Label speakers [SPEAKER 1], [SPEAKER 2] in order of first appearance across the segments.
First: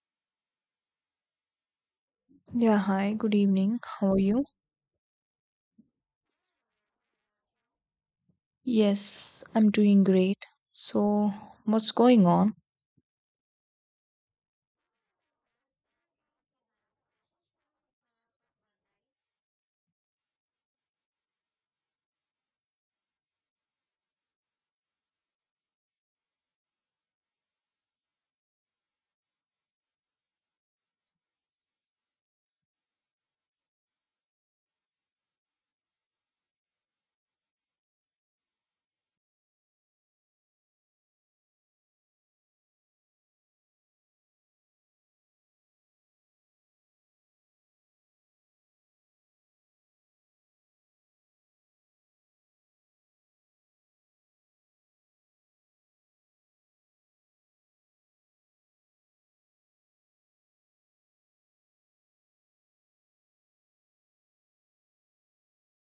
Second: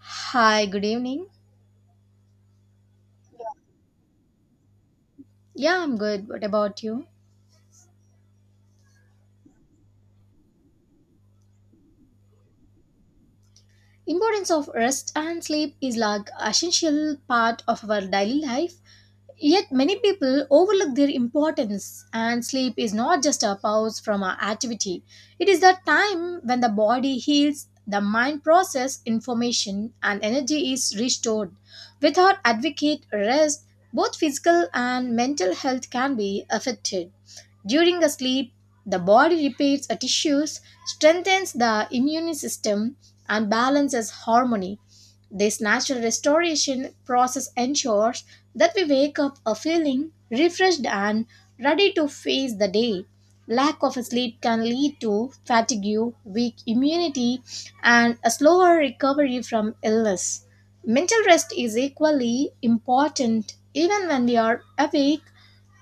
[SPEAKER 1] Hi, good evening.
[SPEAKER 2] Yeah, hi, good evening. How are you?
[SPEAKER 1] Yeah, I'm good. What about you?
[SPEAKER 2] Yes, I'm doing great. So, what's going on?
[SPEAKER 1] Importance of rest and sleep is like essential part of our daily life. Yet many people overlook their importance, and sleep is not just a pause from our activity. It is the time when the body heals, the mind process information, and energy is restored. Without adequate rest, both physical and mental health can be affected. During the sleep, the body repairs the tissues, strengthens the immune system, and balances harmony. This natural restoration process ensures that we wake up a feeling refreshed and ready to face the day. Lack of sleep can lead to fatigue, weak immunity, and a slower recovery from illness. Mental rest is equally important even when we are awake,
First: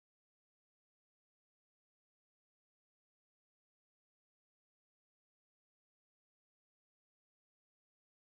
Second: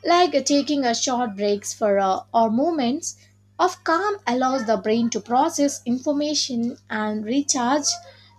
[SPEAKER 1] like taking a short breaks for or moments of calm allows the brain to process information and recharge.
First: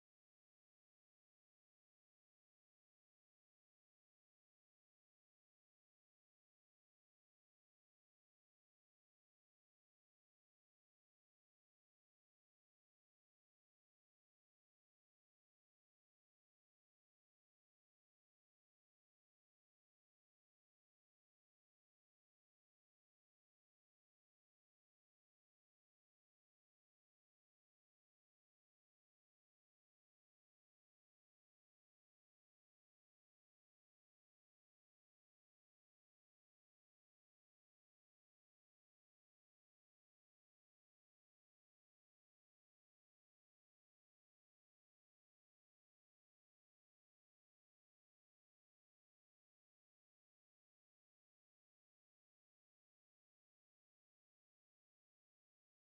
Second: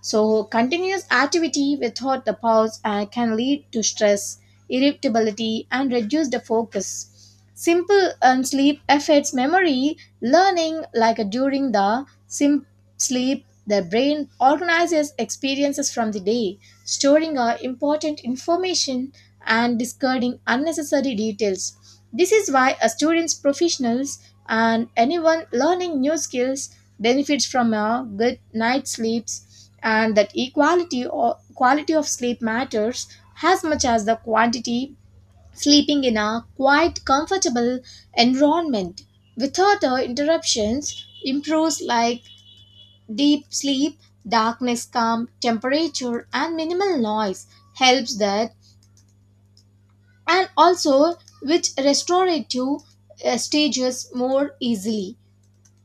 [SPEAKER 1] So continuous activity without the pause can lead to stress, irritability and reduce the focus. Simple sleep affects memory, learning, like during the sleep, the brain organizes experiences from the day, storing important information and discarding unnecessary details. This is why a students, professionals, and anyone learning new skills benefits from a good night's sleeps, and that equality or quality of sleep matters as much as the quantity. Sleeping in a quiet, comfortable environment without interruptions improves like deep sleep. Darkness, calm temperature, and minimal noise helps that, and also which restorative stages more easily.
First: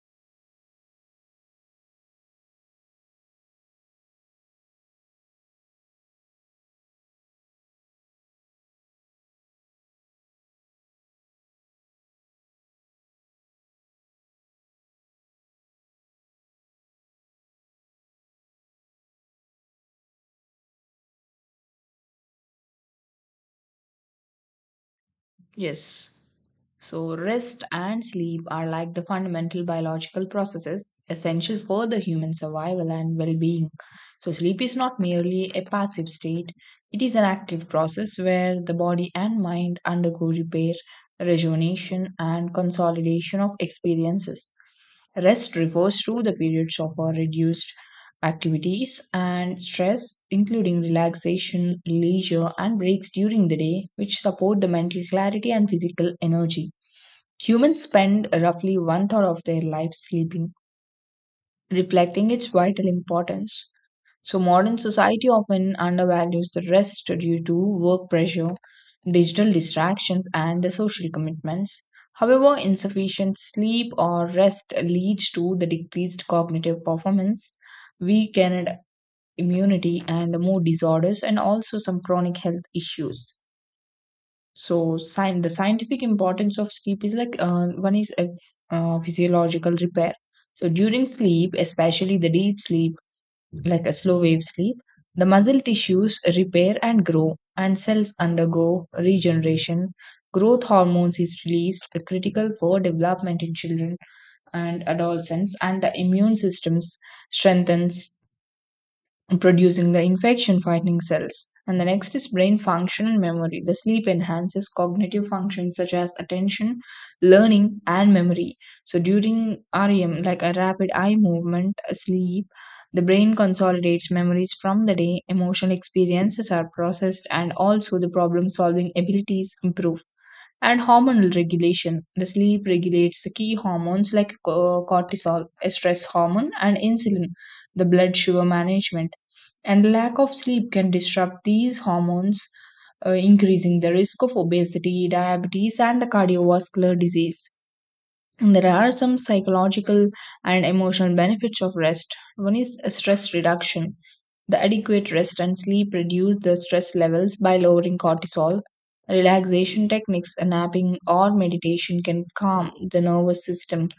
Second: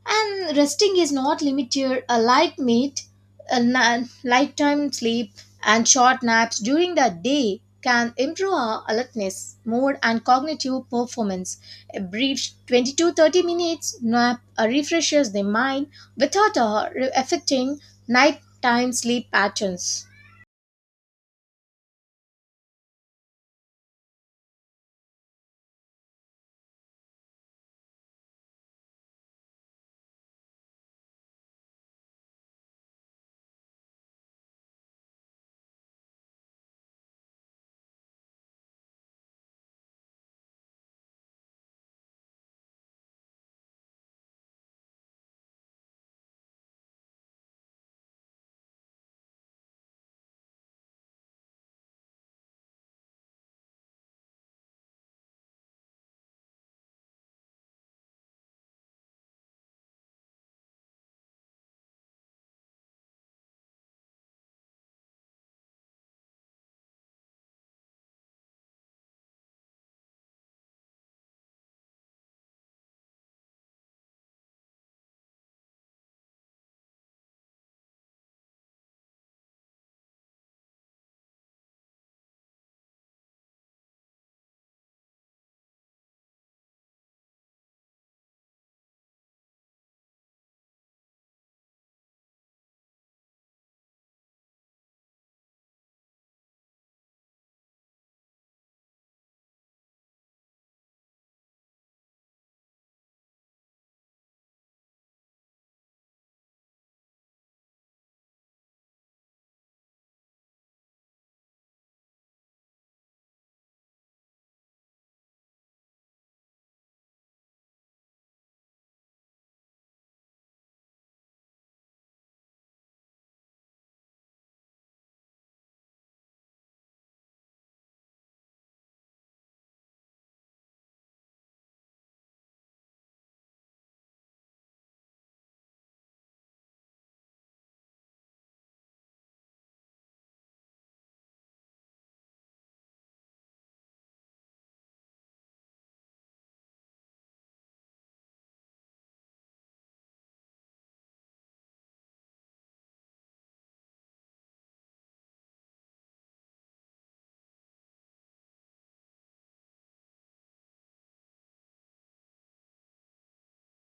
[SPEAKER 1] And resting is not limited, a light meat, a nighttime sleep, and short naps during the day can improve our alertness, mood, and cognitive performance. A brief 20 to 30 minutes nap refreshes the mind without affecting nighttime sleep patterns.
[SPEAKER 2] Yes. So, rest and sleep are like the fundamental biological processes essential for the human survival and well being. So, sleep is not merely a passive state, it is an active process where the body and mind undergo repair, rejuvenation, and consolidation of experiences. Rest refers to the periods of a reduced activities and stress, including relaxation, leisure, and breaks during the day, which support the mental clarity and physical energy. Humans spend roughly one third of their life sleeping, reflecting its vital importance. So, modern society often undervalues the rest due to work pressure, digital distractions, and the social commitments. However, insufficient sleep or rest leads to the decreased cognitive performance, weakened immunity and the mood disorders and also some chronic health issues. So sign, the scientific importance of sleep is like, one is a physiological repair. So during sleep, especially the deep sleep, like a slow wave sleep, the muscle tissues repair and grow, and cells undergo regeneration. Growth hormones is released, critical for development in children and adolescents, and the immune systems strengthens, producing the infection fighting cells. And the next is brain function and memory. The sleep enhances cognitive functions such as attention, learning, and memory. So during REM, like a rapid eye movement sleep, the brain consolidates memories from the day, emotional experiences are processed, and also the problem solving abilities improve. And hormonal regulation. The sleep regulates the key hormones like cortisol, a stress hormone, and insulin, the blood sugar management. And lack of sleep can disrupt these hormones, increasing the risk of obesity, diabetes, and the cardiovascular disease. And there are some psychological and emotional benefits of rest. One is stress reduction. The adequate rest and sleep reduce the stress levels by lowering cortisol. Relaxation techniques, napping, or meditation can calm the nervous system.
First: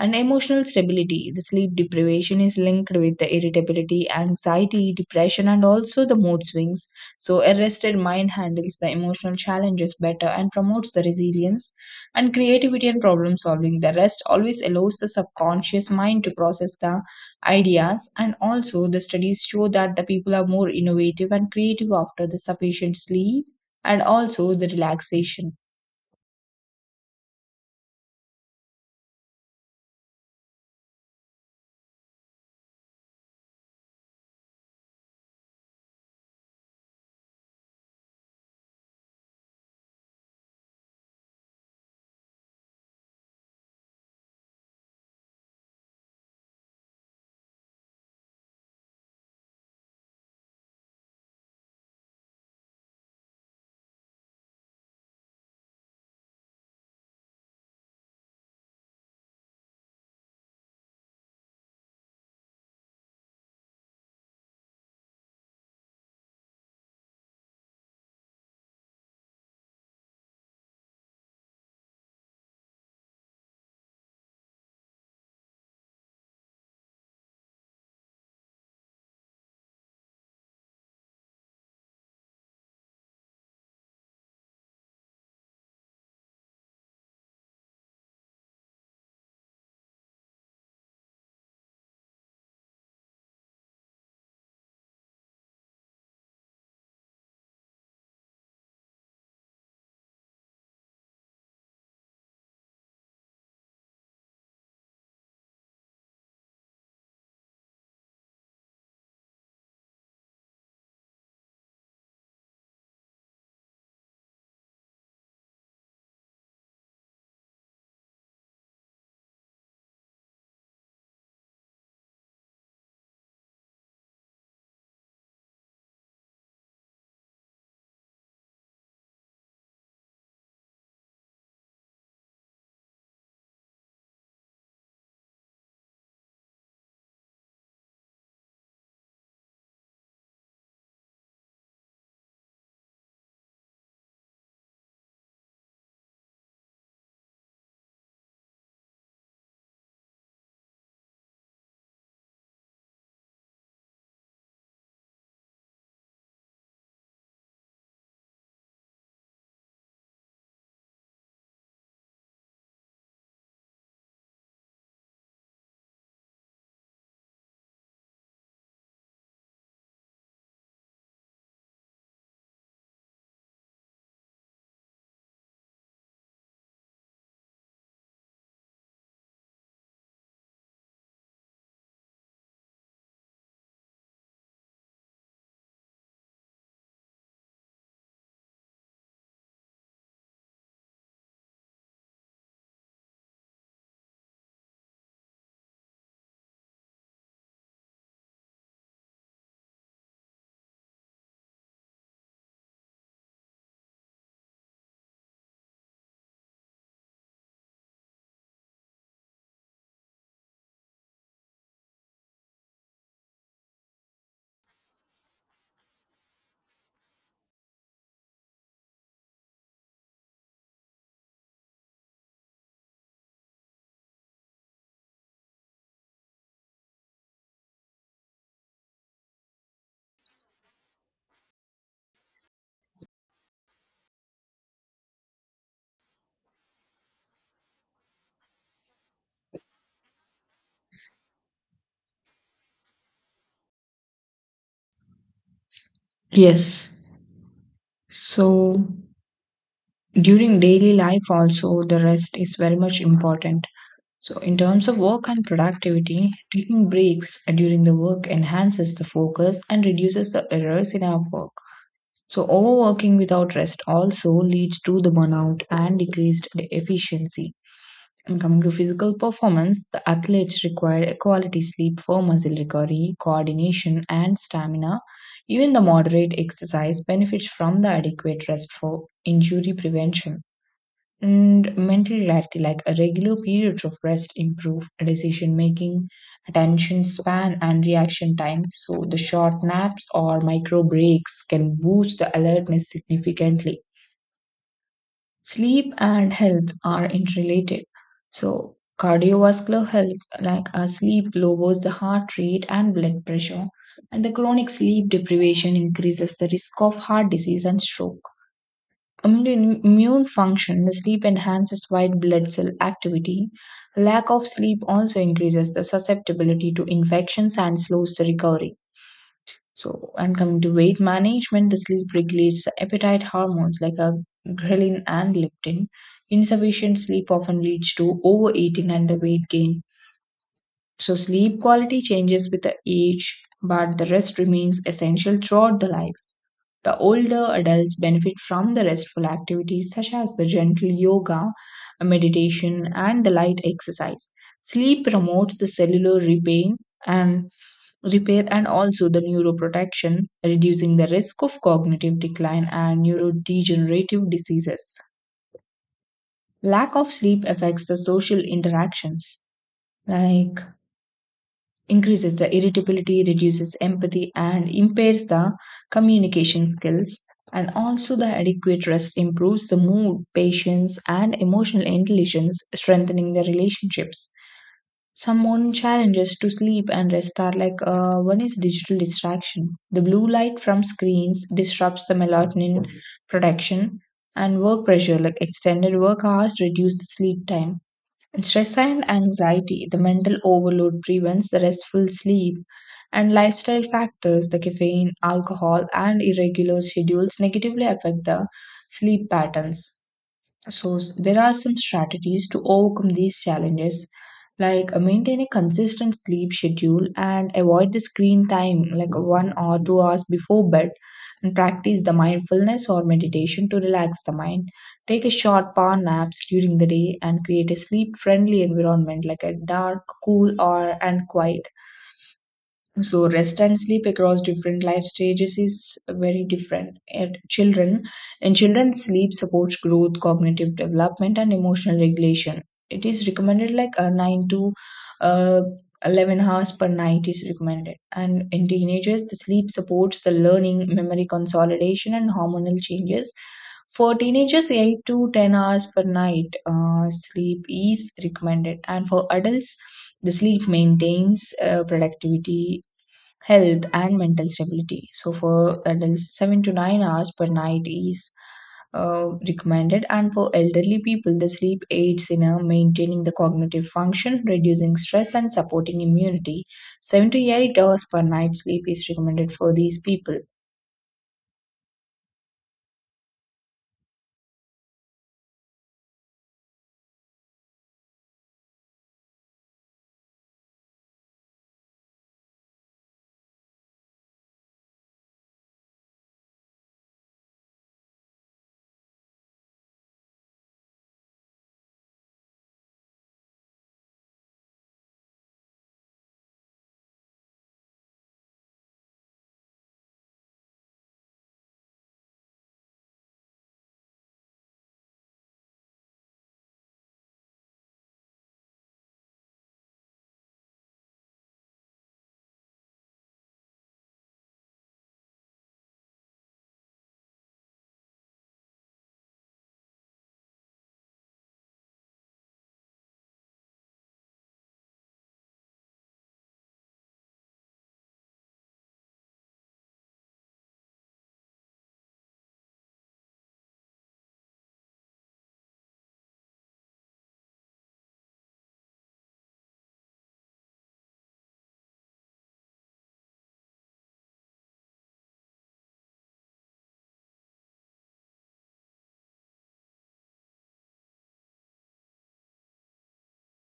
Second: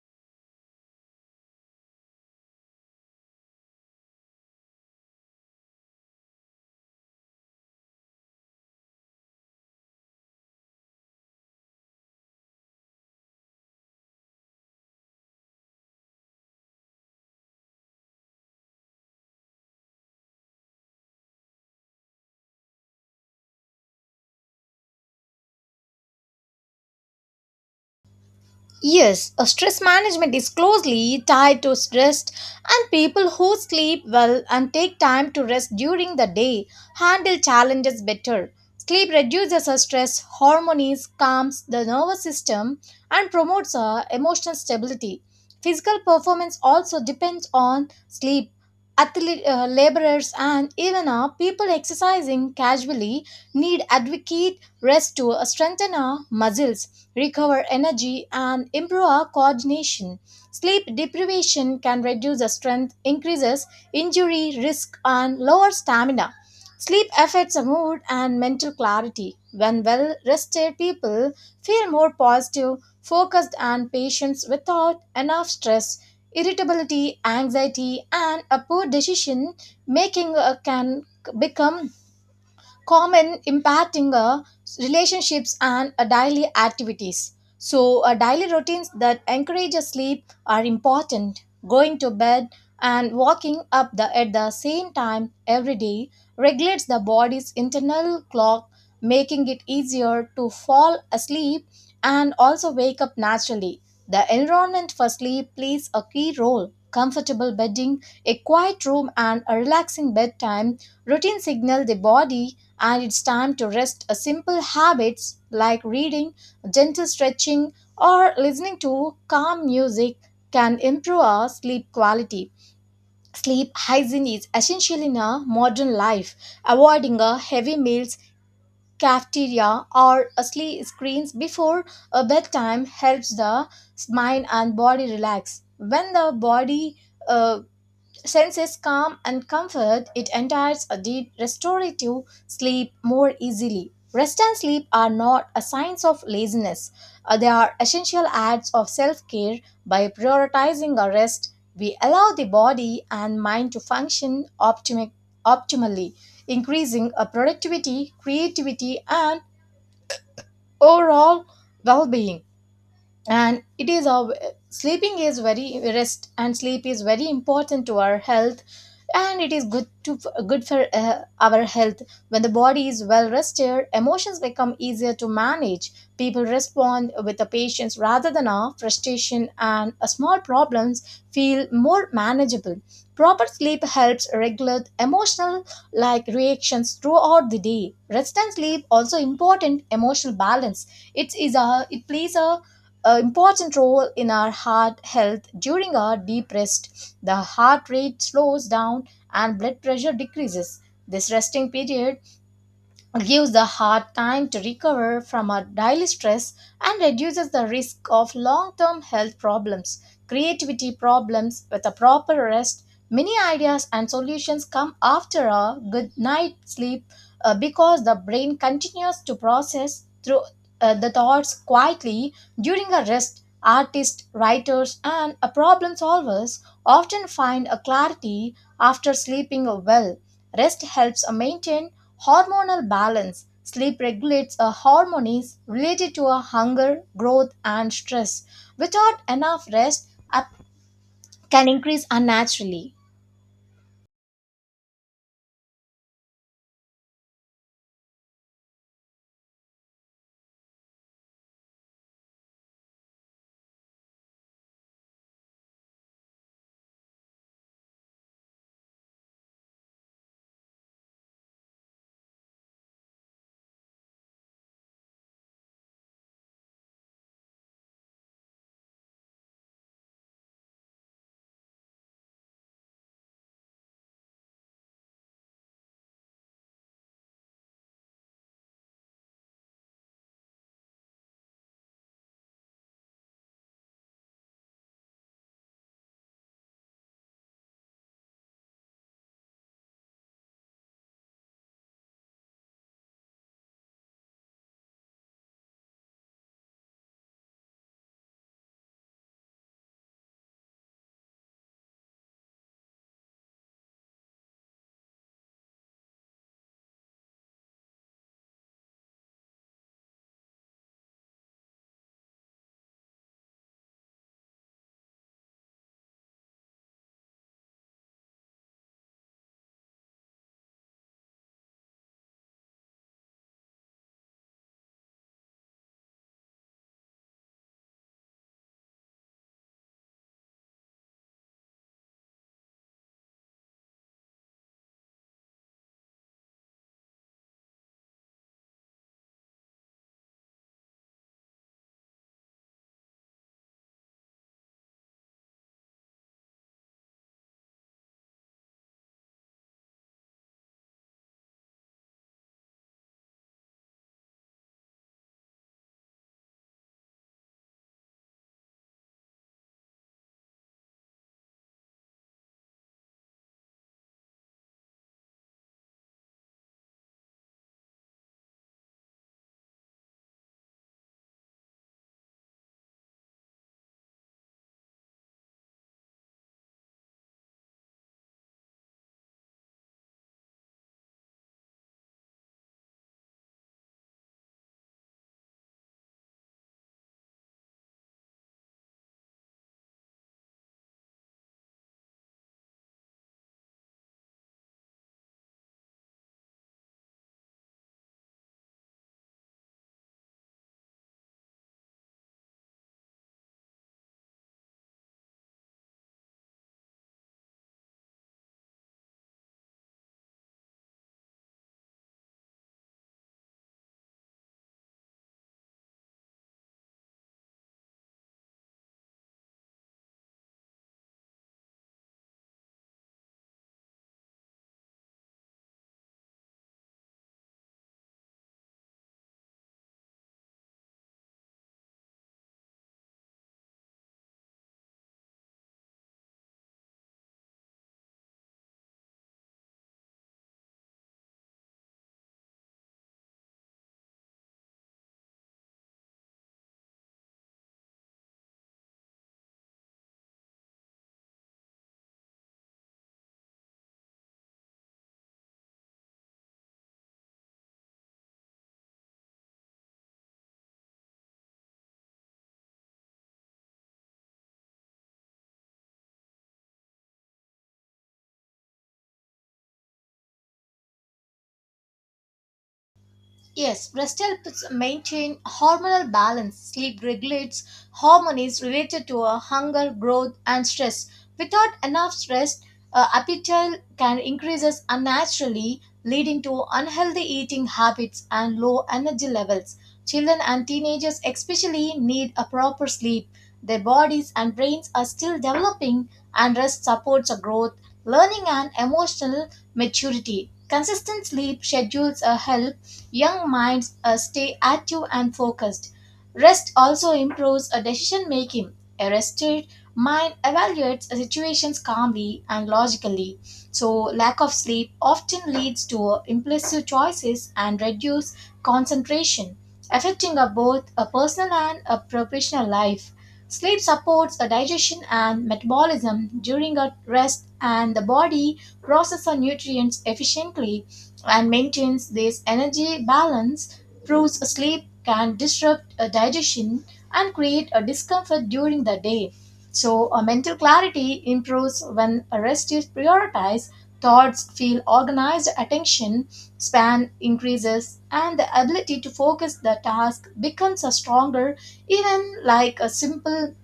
[SPEAKER 2] And emotional stability. The sleep deprivation is linked with the irritability, anxiety, depression, and also the mood swings. So, a rested mind handles the emotional challenges better and promotes the resilience and creativity and problem solving. The rest always allows the subconscious mind to process the ideas, and also the studies show that the people are more innovative and creative after the sufficient sleep and also the relaxation.
[SPEAKER 1] Yes, a stress management is closely tied to stress, and people who sleep well and take time to rest during the day handle challenges better. Sleep reduces our stress hormones, calms the nervous system, and promotes our emotional stability. Physical performance also depends on sleep. Athlete, laborers and even our people exercising casually need adequate rest to strengthen our muscles, recover energy, and improve our coordination. Sleep deprivation can reduce the strength, increases injury risk, and lower stamina. Sleep affects the mood and mental clarity. When well rested, people feel more positive, focused, and patient without enough stress. Irritability, anxiety, and a poor decision making can become common, impacting relationships and daily activities. So, daily routines that encourage a sleep are important. Going to bed and waking up at the same time every day regulates the body's internal clock, making it easier to fall asleep and also wake up naturally. The environment for sleep plays a key role. Comfortable bedding, a quiet room, and a relaxing bedtime routine signal the body and it's time to rest. A simple habits like reading, gentle stretching, or listening to calm music can improve our sleep quality. Sleep hygiene is essential in a modern life. Avoiding a heavy meals, cafeteria, or screens before a bedtime helps the mind and body relax. When the body uh, senses calm and comfort, it enters a deep restorative sleep more easily. Rest and sleep are not a signs of laziness. They are essential acts of self-care. By prioritizing our rest, we allow the body and mind to function optimally, increasing our productivity, creativity, and overall well-being. And it is our sleeping is very rest and sleep is very important to our health, and it is good for our health. When the body is well rested, emotions become easier to manage. People respond with a patience rather than a frustration, and a small problems feel more manageable. Proper sleep helps regulate emotional like reactions throughout the day. Rest and sleep also important emotional balance. It plays a an important role in our heart health. During our deep rest, the heart rate slows down and blood pressure decreases. This resting period gives the heart time to recover from our daily stress and reduces the risk of long term health problems. Creativity problems with a proper rest, many ideas and solutions come after a good night's sleep because the brain continues to process through the thoughts quietly during a rest. Artists, writers, and problem solvers often find a clarity after sleeping well. Rest helps maintain hormonal balance. Sleep regulates hormones related to hunger, growth, and stress. Without enough rest, can increase unnaturally.
[SPEAKER 2] Yes. So during daily life also, the rest is very much important. So in terms of work and productivity, taking breaks during the work enhances the focus and reduces the errors in our work. So overworking without rest also leads to the burnout and decreased efficiency. And coming to physical performance, the athletes require a quality sleep for muscle recovery, coordination, and stamina. Even the moderate exercise benefits from the adequate rest for injury prevention. And mental clarity, like a regular periods of rest, improve decision making, attention span, and reaction time. So, the short naps or micro breaks can boost the alertness significantly. Sleep and health are interrelated. So, cardiovascular health, like sleep, lowers the heart rate and blood pressure, and the chronic sleep deprivation increases the risk of heart disease and stroke. Immune function, the sleep enhances white blood cell activity. Lack of sleep also increases the susceptibility to infections and slows the recovery. So, and coming to weight management, the sleep regulates the appetite hormones like a ghrelin and leptin. Insufficient sleep often leads to overeating and the weight gain. So, sleep quality changes with the age, but the rest remains essential throughout the life. The older adults benefit from the restful activities such as the gentle yoga, meditation, and the light exercise. Sleep promotes the cellular and repair and also the neuroprotection, reducing the risk of cognitive decline and neurodegenerative diseases. Lack of sleep affects the social interactions, like increases the irritability, reduces empathy, and impairs the communication skills. And also, the adequate rest improves the mood, patience, and emotional intelligence, strengthening the relationships. Some modern challenges to sleep and rest are like, one is digital distraction. The blue light from screens disrupts the melatonin production, and work pressure, like extended work hours, reduce the sleep time. And stress and anxiety, the mental overload prevents the restful sleep, and lifestyle factors, the caffeine, alcohol, and irregular schedules negatively affect the sleep patterns. There are some strategies to overcome these challenges, like maintain a consistent sleep schedule and avoid the screen time, like one or two hours before bed, and practice the mindfulness or meditation to relax the mind. Take a short power naps during the day and create a sleep-friendly environment, like a dark, cool, or and quiet. So rest and sleep across different life stages is very different. At children, in children, sleep supports growth, cognitive development, and emotional regulation. It is recommended like a 9 to uh, 11 hours per night is recommended. And in teenagers, the sleep supports the learning, memory consolidation, and hormonal changes. For teenagers, 8 to 10 hours per night sleep is recommended. And for adults, the sleep maintains productivity, health, and mental stability. So for adults, 7 to 9 hours per night is recommended, and for elderly people, the sleep aids in maintaining the cognitive function, reducing stress, and supporting immunity. 7 to 8 hours per night sleep is recommended for these people.
[SPEAKER 1] Yes, rest helps maintain hormonal balance. Sleep regulates hormones related to hunger, growth, and stress. Without enough stress, appetite can increases unnaturally, leading to unhealthy eating habits and low energy levels. Children and teenagers especially need a proper sleep. Their bodies and brains are still developing, and rest supports a growth, learning, and emotional maturity. Consistent sleep schedules are help young minds stay active and focused. Rest also improves a decision making. A rested mind evaluates situations calmly and logically. So, lack of sleep often leads to impulsive choices and reduced concentration, affecting a both a personal and a professional life. Sleep supports a digestion and metabolism during a rest, and the body processes nutrients efficiently and maintains this energy balance, proves sleep can disrupt a digestion and create a discomfort during the day. So, a mental clarity improves when rest is prioritized, thoughts feel organized, attention span increases, and the ability to focus the task becomes a stronger, even like a simple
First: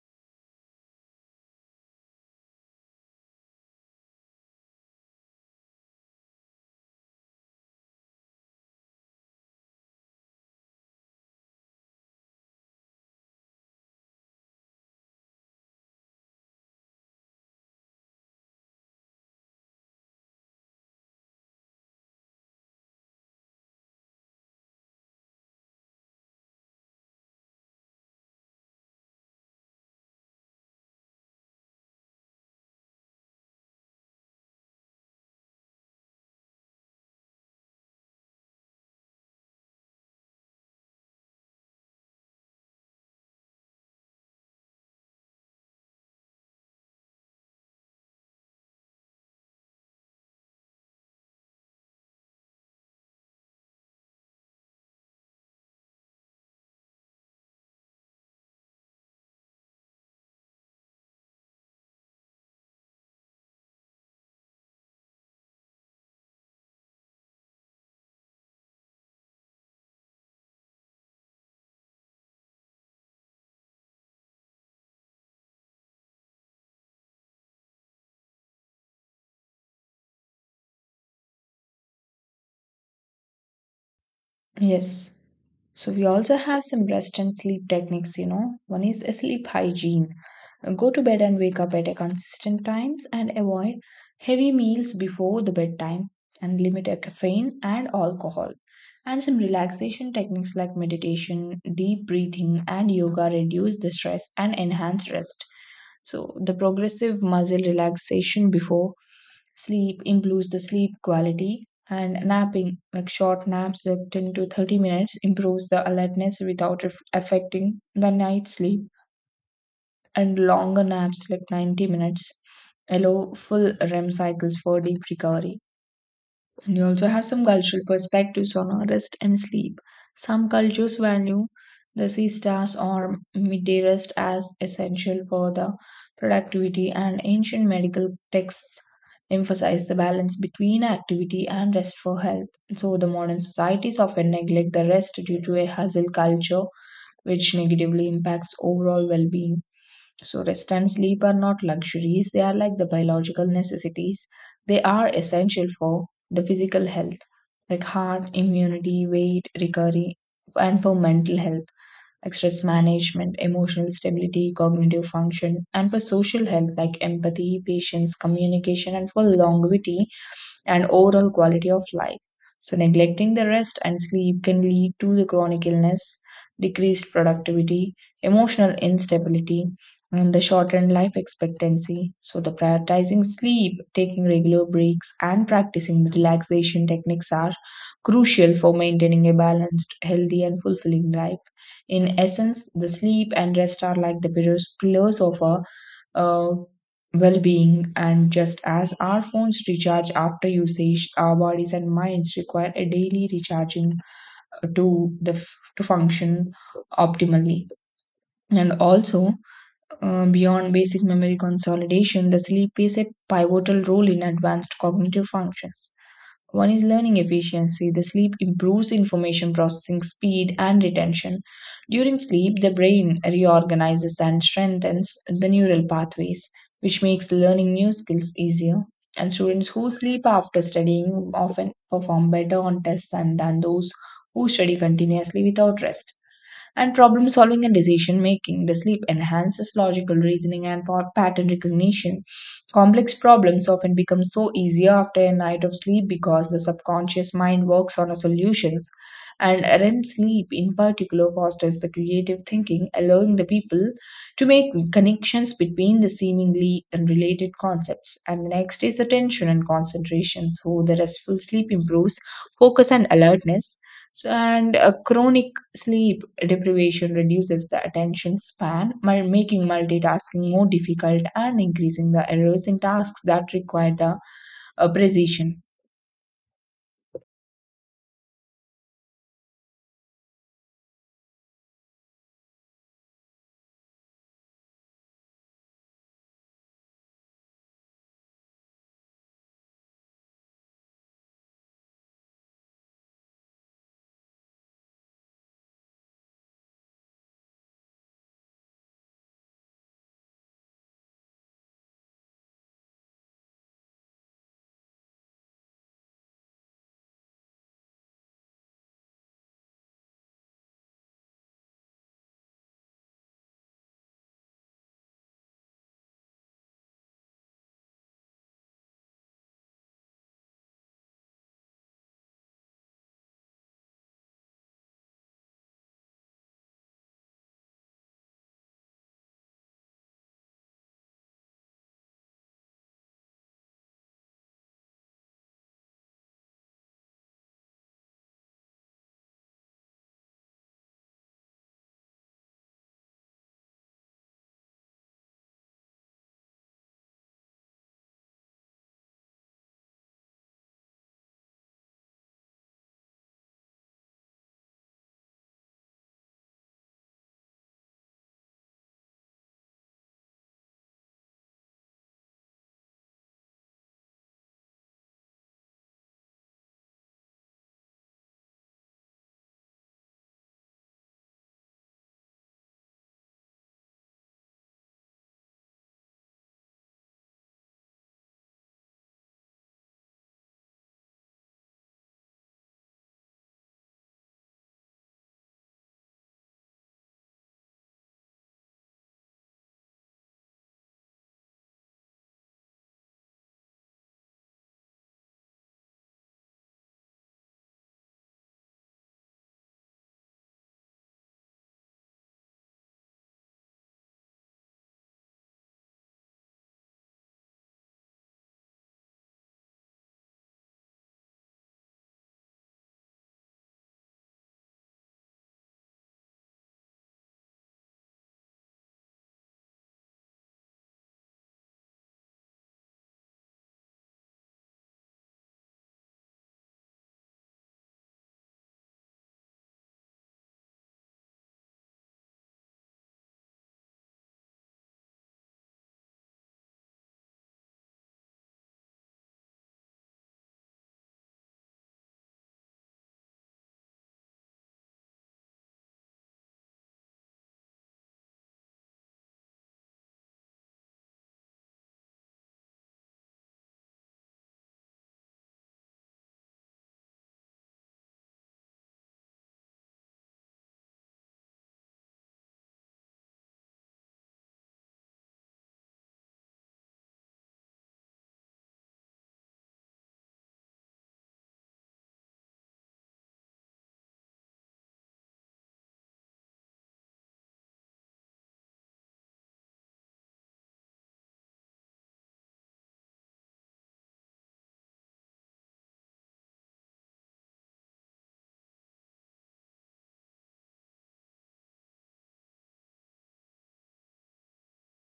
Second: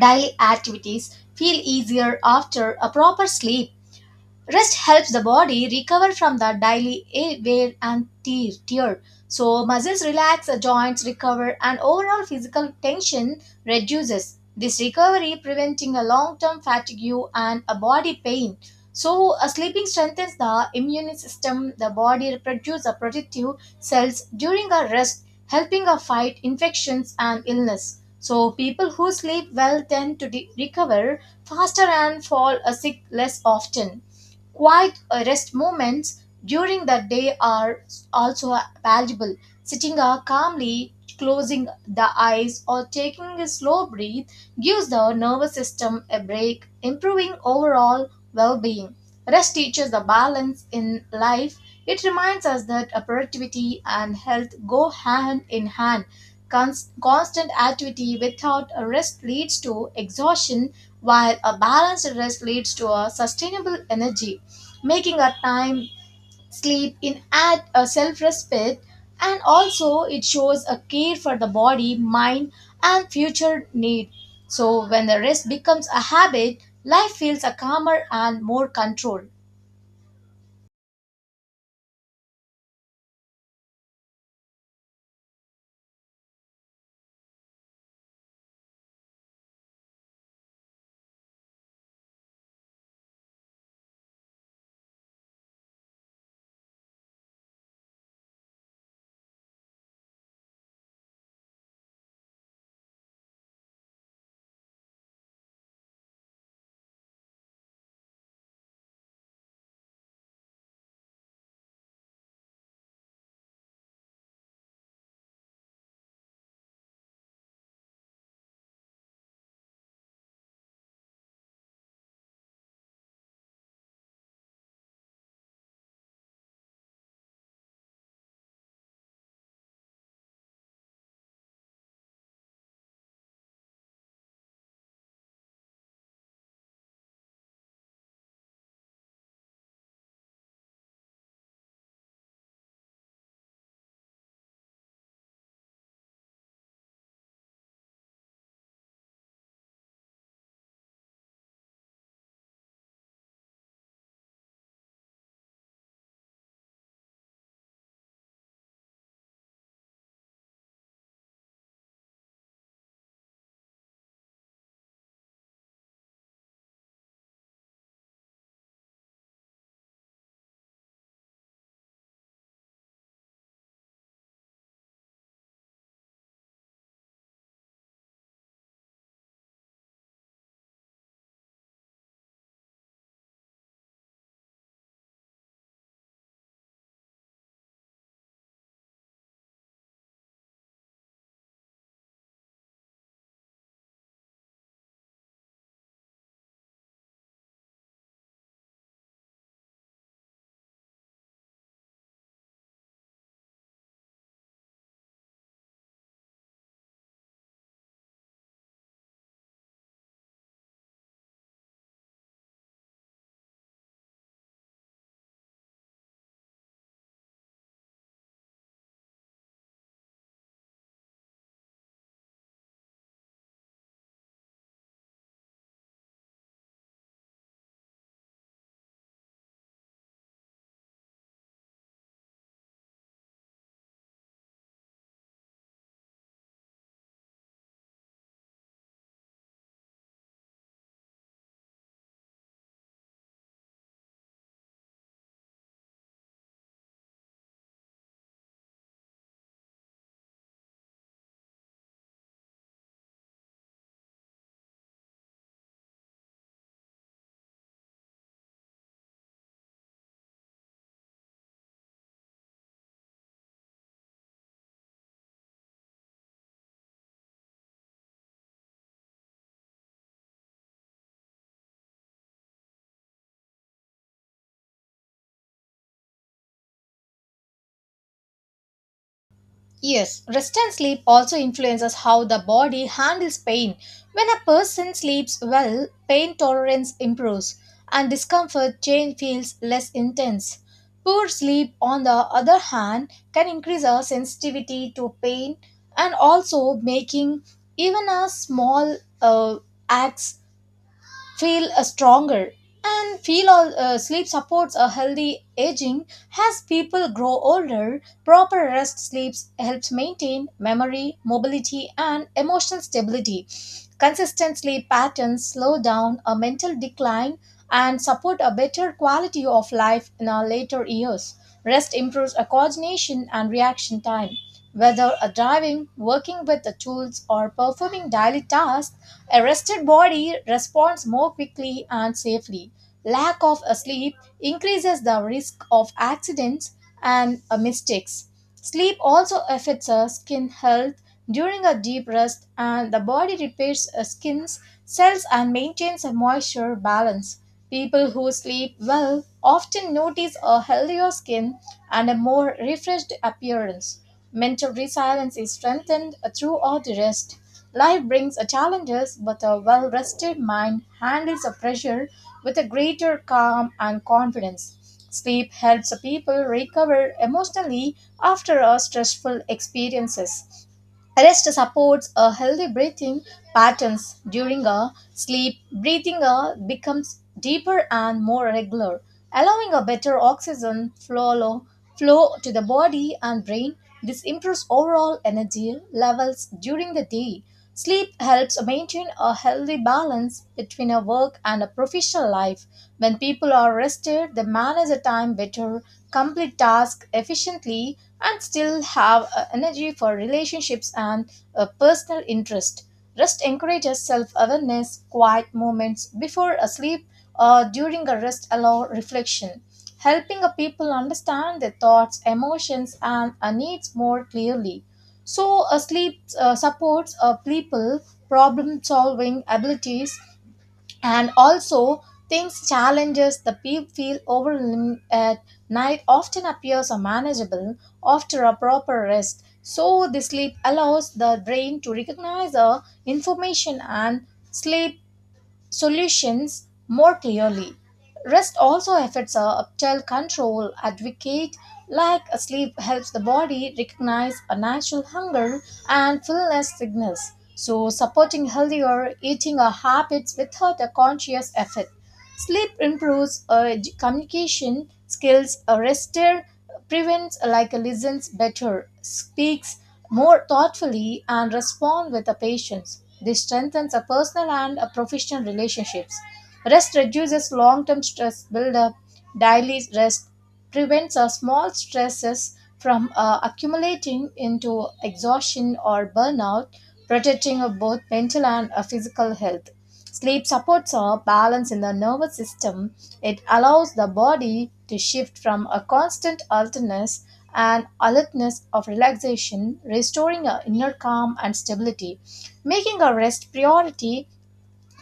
[SPEAKER 1] daily activities feel easier after a proper sleep. Rest helps the body recover from the daily wear and tear. So muscles relax, the joints recover, and overall physical tension reduces. This recovery preventing a long-term fatigue and a body pain. So a sleeping strengthens the immune system. The body produces protective cells during a rest, helping a fight infections and illness. So people who sleep well tend to recover faster and fall sick less often. Quiet rest moments during the day are also valuable. Sitting calmly, closing the eyes, or taking a slow breath gives the nervous system a break, improving overall well being. Rest teaches the balance in life. It reminds us that productivity and health go hand in hand. Constant activity without a rest leads to exhaustion, while a balanced rest leads to a sustainable energy, making a time sleep in at a self-respect, and also it shows a care for the body mind and future need. So when the rest becomes a habit, life feels a calmer and more control.
[SPEAKER 2] Yes. So we also have some rest and sleep techniques, you know. One is a sleep hygiene. Go to bed and wake up at a consistent times, and avoid heavy meals before the bedtime, and limit a caffeine and alcohol. And some relaxation techniques like meditation, deep breathing, and yoga reduce the stress and enhance rest. So, the progressive muscle relaxation before sleep improves the sleep quality, and napping, like short naps of 10 to 30 minutes, improves the alertness without affecting the night sleep, and longer naps, like 90 minutes, allow full REM cycles for deep recovery. And you also have some cultural perspectives on our rest and sleep. Some cultures value the siestas or midday rest as essential for the productivity, and ancient medical texts emphasize the balance between activity and rest for health. So, the modern societies often neglect the rest due to a hustle culture, which negatively impacts overall well being. So, rest and sleep are not luxuries, they are like the biological necessities. They are essential for the physical health, like heart, immunity, weight, recovery, and for mental health, like stress management, emotional stability, cognitive function, and for social health, like empathy, patience, communication, and for longevity and overall quality of life. So, neglecting the rest and sleep can lead to the chronic illness, decreased productivity, emotional instability, and the shortened life expectancy. So, the prioritizing sleep, taking regular breaks, and practicing the relaxation techniques are crucial for maintaining a balanced, healthy, and fulfilling life. In essence, the sleep and rest are like the pillars of a uh, well being. And just as our phones recharge after usage, our bodies and minds require a daily recharging to function optimally. And also, beyond basic memory consolidation, the sleep plays a pivotal role in advanced cognitive functions. One is learning efficiency. The sleep improves information processing speed and retention. During sleep, the brain reorganizes and strengthens the neural pathways, which makes learning new skills easier. And students who sleep after studying often perform better on tests and than those who study continuously without rest. And problem solving and decision making. The sleep enhances logical reasoning and pattern recognition. Complex problems often become so easier after a night of sleep, because the subconscious mind works on a solutions. And REM sleep, in particular, fosters the creative thinking, allowing the people to make connections between the seemingly unrelated concepts. And the next is attention and concentration. So, the restful sleep improves focus and alertness. So, and a chronic sleep deprivation reduces the attention span, making multitasking more difficult and increasing the errors in tasks that require the precision.
[SPEAKER 1] Yes, rest and sleep also influences how the body handles pain. When a person sleeps well, pain tolerance improves and discomfort change feels less intense. Poor sleep, on the other hand, can increase our sensitivity to pain and also making even a small acts feel stronger and feel all sleep supports a healthy aging. As people grow older, proper rest sleeps helps maintain memory, mobility and emotional stability. Consistent sleep patterns slow down a mental decline and support a better quality of life in our later years. Rest improves a coordination and reaction time. Whether a driving, working with the tools, or performing daily tasks, a rested body responds more quickly and safely. Lack of a sleep increases the risk of accidents and mistakes. Sleep also affects our skin health. During a deep rest, and the body repairs skin's cells and maintains a moisture balance. People who sleep well often notice a healthier skin and a more refreshed appearance. Mental resilience is strengthened throughout the rest. Life brings challenges, but a well rested mind handles the pressure with a greater calm and confidence. Sleep helps people recover emotionally after a stressful experiences. Rest supports a healthy breathing patterns during a sleep. Breathing becomes deeper and more regular, allowing a better oxygen flow to the body and brain. This improves overall energy levels during the day. Sleep helps maintain a healthy balance between a work and a professional life. When people are rested, they manage their time better, complete tasks efficiently, and still have energy for relationships and personal interest. Rest encourages self awareness, quiet moments before a sleep or during a rest allow reflection, helping a people understand their thoughts, emotions, and needs more clearly. So, sleep supports people problem solving abilities, and also things challenges the people feel overwhelmed at night often appears unmanageable after a proper rest. So, the sleep allows the brain to recognize the information and sleep solutions more clearly. Rest also affects our uptile control. Advocate like sleep helps the body recognize a natural hunger and fullness signals. So, supporting healthier eating or habits without a conscious effort. Sleep improves communication skills. A rester prevents like a listens better, speaks more thoughtfully, and responds with a patience. This strengthens a personal and a professional relationships. Rest reduces long-term stress buildup. Daily rest prevents small stresses from accumulating into exhaustion or burnout, protecting both mental and physical health. Sleep supports a balance in the nervous system. It allows the body to shift from a constant alertness and alertness of relaxation, restoring our inner calm and stability. Making a rest priority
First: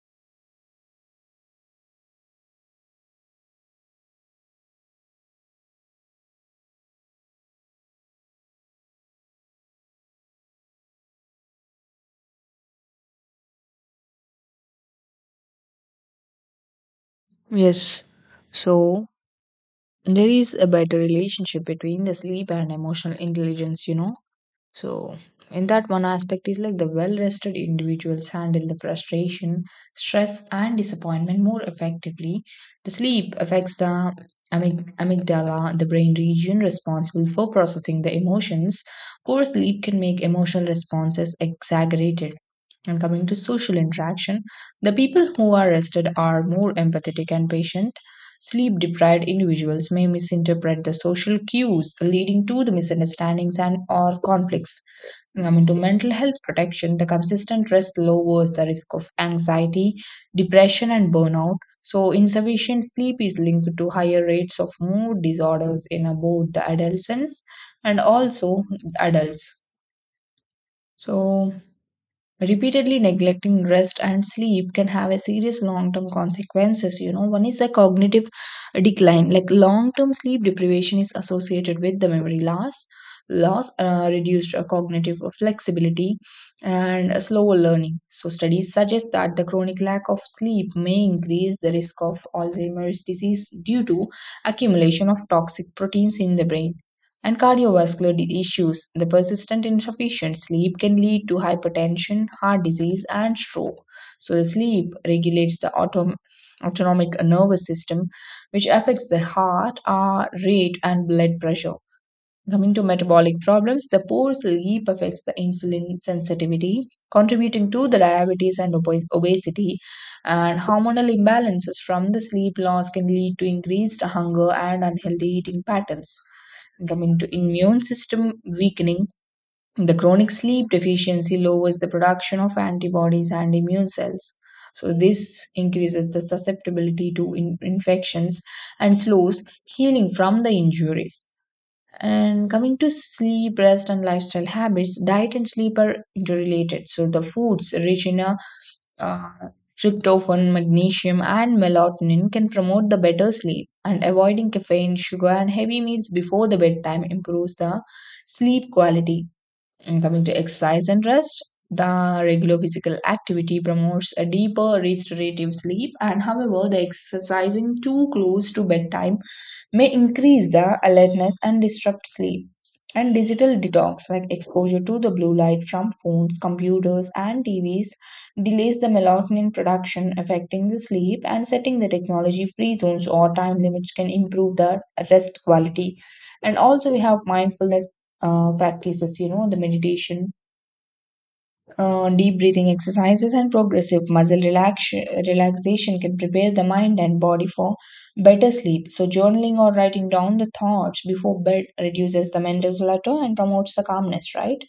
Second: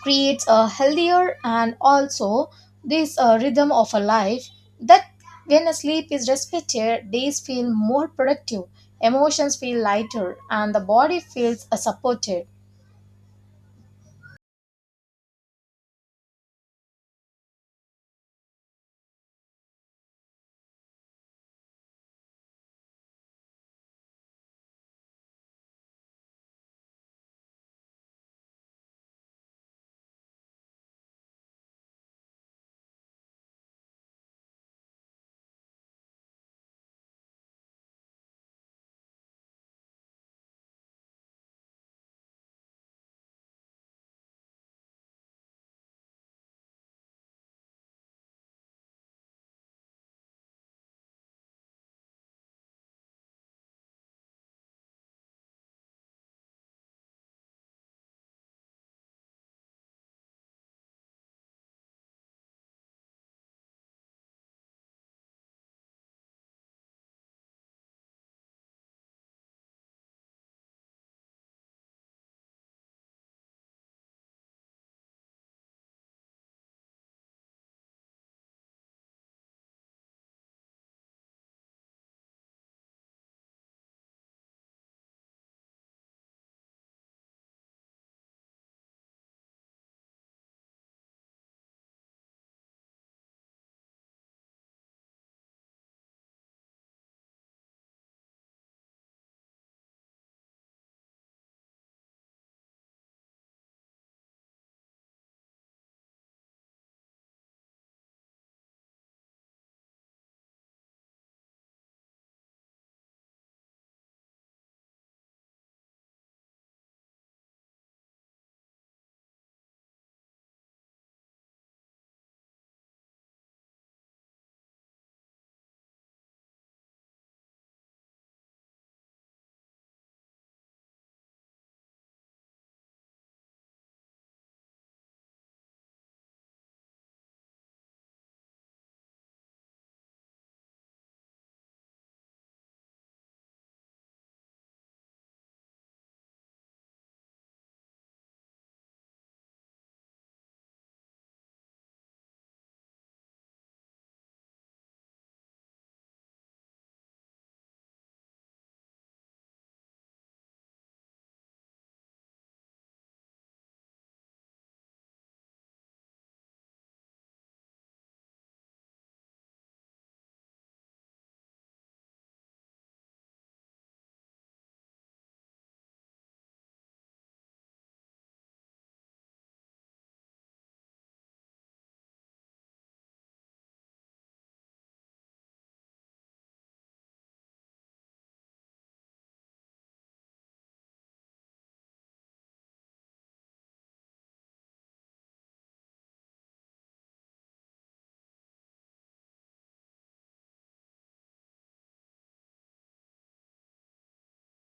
[SPEAKER 1] creates a healthier and also this rhythm of a life that when a sleep is respected, days feel more productive, emotions feel lighter, and the body feels supported.
[SPEAKER 2] Yes. So there is a better relationship between the sleep and emotional intelligence, you know. So, in that, one aspect is like the well rested individuals handle the frustration, stress, and disappointment more effectively. The sleep affects the amygdala, the brain region responsible for processing the emotions. Poor sleep can make emotional responses exaggerated. And coming to social interaction, the people who are rested are more empathetic and patient. Sleep deprived individuals may misinterpret the social cues, leading to the misunderstandings and or conflicts. I mean, to mental health protection, the consistent rest lowers the risk of anxiety, depression, and burnout. So, insufficient sleep is linked to higher rates of mood disorders in both the adolescents and also adults. So, repeatedly neglecting rest and sleep can have a serious long term consequences. One is the cognitive decline. Like long term sleep deprivation is associated with the memory loss, reduced cognitive flexibility and a slower learning. So studies suggest that the chronic lack of sleep may increase the risk of Alzheimer's disease due to accumulation of toxic proteins in the brain, and cardiovascular issues. The persistent insufficient sleep can lead to hypertension, heart disease, and stroke. So, the sleep regulates the autonomic nervous system, which affects the heart, rate, and blood pressure. Coming to metabolic problems, the poor sleep affects the insulin sensitivity, contributing to the diabetes and obesity. And hormonal imbalances from the sleep loss can lead to increased hunger and unhealthy eating patterns. Coming to immune system weakening, the chronic sleep deficiency lowers the production of antibodies and immune cells, so this increases the susceptibility to infections and slows healing from the injuries. And coming to sleep, rest and lifestyle habits, diet and sleep are interrelated, so the foods rich in uh, tryptophan, magnesium, and melatonin can promote the better sleep, and avoiding caffeine, sugar, and heavy meals before the bedtime improves the sleep quality. And coming to exercise and rest, the regular physical activity promotes a deeper restorative sleep, and however, the exercising too close to bedtime may increase the alertness and disrupt sleep. And digital detox, like exposure to the blue light from phones, computers, and TVs, delays the melatonin production, affecting the sleep, and setting the technology free zones or time limits can improve the rest quality. And also, we have mindfulness practices, you know, the meditation, deep breathing exercises, and progressive muscle relaxation can prepare the mind and body for better sleep. So, journaling or writing down the thoughts before bed reduces the mental clutter and promotes the calmness, right?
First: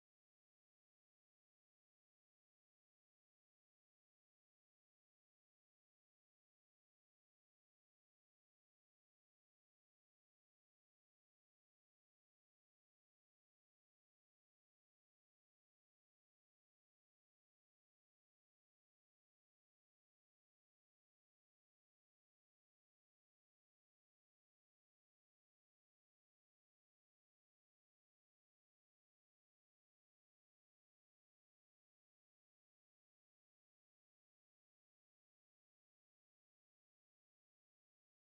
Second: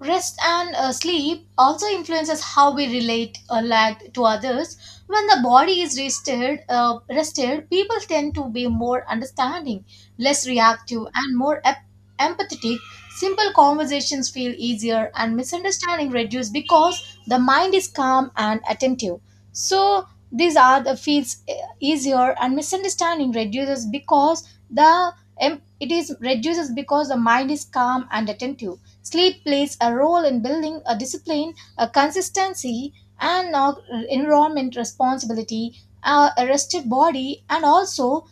[SPEAKER 1] Rest and sleep also influences how we relate or lack to others. When the body is rested, people tend to be more understanding, less reactive, and more empathetic. Simple conversations feel easier, and misunderstanding reduce because the mind is calm and attentive. So these are the feels easier, and misunderstanding reduces because it is reduces because the mind is calm and attentive. Sleep plays a role in building a discipline, a consistency, and environment responsibility, a rested body, and also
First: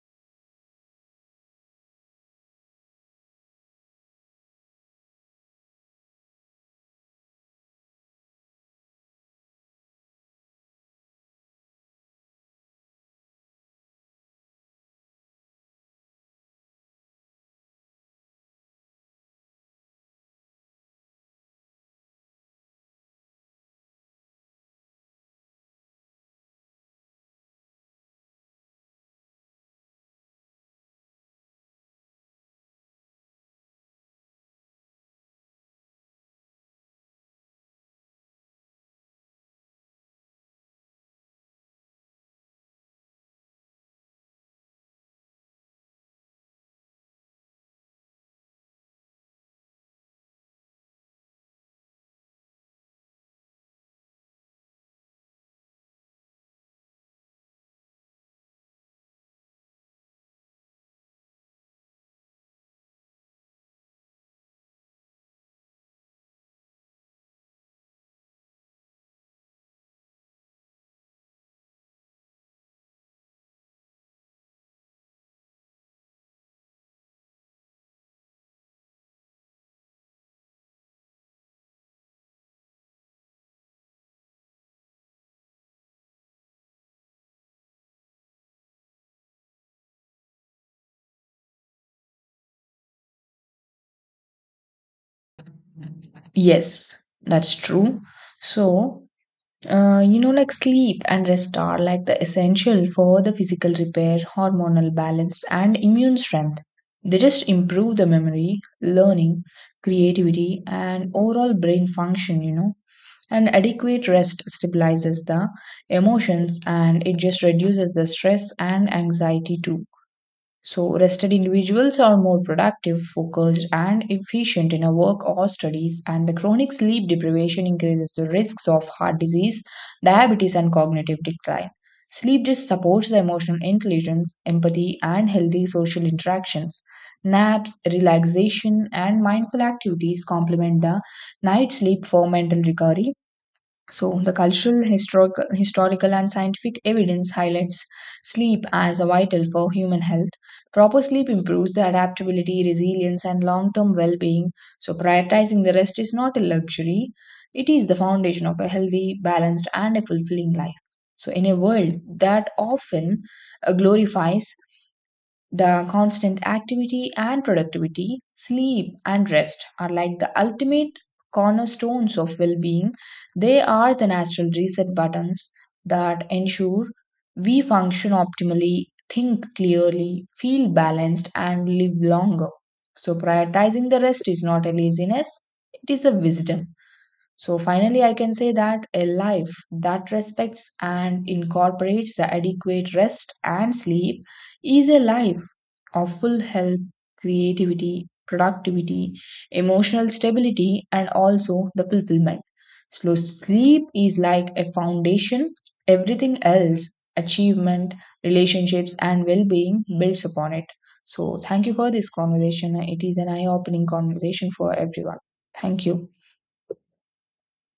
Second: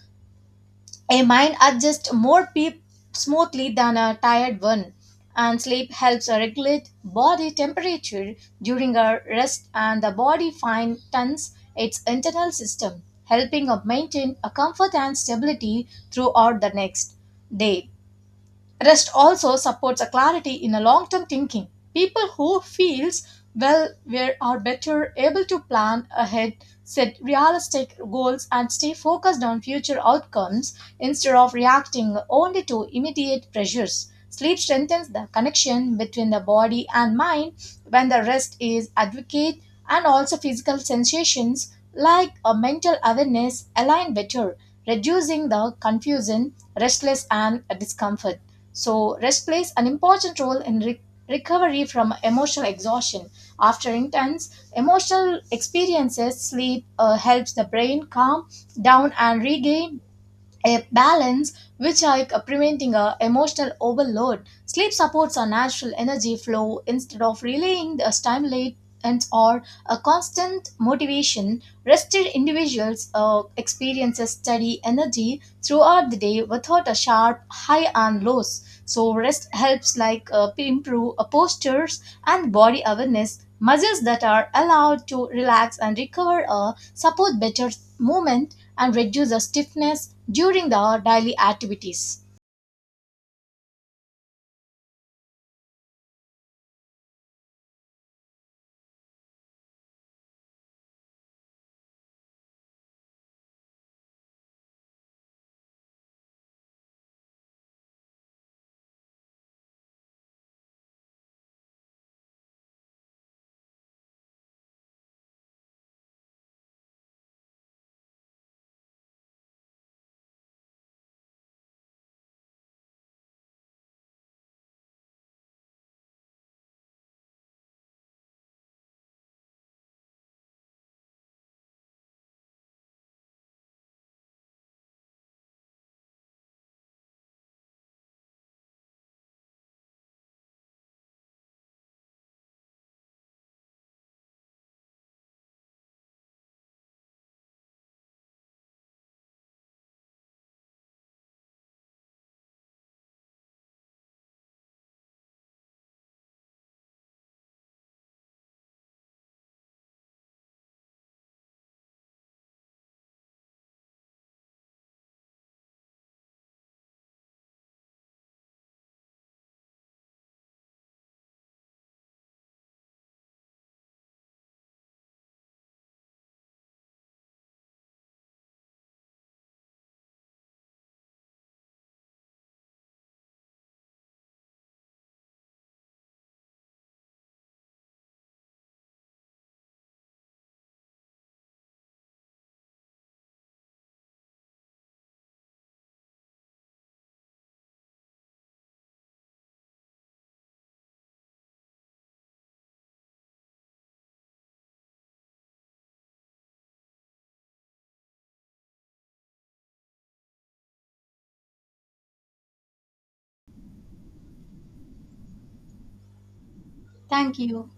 [SPEAKER 1] a mind adjusts more smoothly than a tired one. And sleep helps regulate body temperature during our rest, and the body fine tunes its internal system, helping us maintain a comfort and stability throughout the next day. Rest also supports a clarity in a long-term thinking. People who feels well were are better able to plan ahead, set realistic goals and stay focused on future outcomes instead of reacting only to immediate pressures. Sleep strengthens the connection between the body and mind when the rest is adequate, and also physical sensations like a mental awareness align better, reducing the confusion, restless and discomfort. So rest plays an important role in recovery from emotional exhaustion. After intense emotional experiences, sleep helps the brain calm down and regain a balance, which are like, preventing a emotional overload. Sleep supports our natural energy flow instead of relaying the stimulate and or a constant motivation. Rested individuals experiences steady energy throughout the day without a sharp high and lows. So rest helps like improve postures and body awareness. Muscles that are allowed to relax and recover support better movement and reduce the stiffness during the daily activities.
[SPEAKER 2] Yes, that's true. So, like sleep and rest are like the essential for the physical repair, hormonal balance, and immune strength. They just improve the memory, learning, creativity, and overall brain function. And adequate rest stabilizes the emotions and it just reduces the stress and anxiety too. So, rested individuals are more productive, focused, and efficient in a work or studies, and the chronic sleep deprivation increases the risks of heart disease, diabetes, and cognitive decline. Sleep just supports the emotional intelligence, empathy, and healthy social interactions. Naps, relaxation, and mindful activities complement the night sleep for mental recovery. So, the cultural, historical, and scientific evidence highlights sleep as vital for human health. Proper sleep improves the adaptability, resilience, and long term well being. So, prioritizing the rest is not a luxury, it is the foundation of a healthy, balanced, and a fulfilling life. So, in a world that often glorifies the constant activity and productivity, sleep and rest are like the ultimate cornerstones of well being. They are the natural reset buttons that ensure we function optimally, think clearly, feel balanced, and live longer. So, prioritizing the rest is not a laziness, it is a wisdom. So finally, I can say that a life that respects and incorporates the adequate rest and sleep is a life of full health, creativity, productivity, emotional stability, and also the fulfillment. So sleep is like a foundation, everything else, achievement, relationships, and well being builds upon it. So, thank you for this conversation. It is an eye opening conversation for everyone. Thank you.
[SPEAKER 1] Thank you.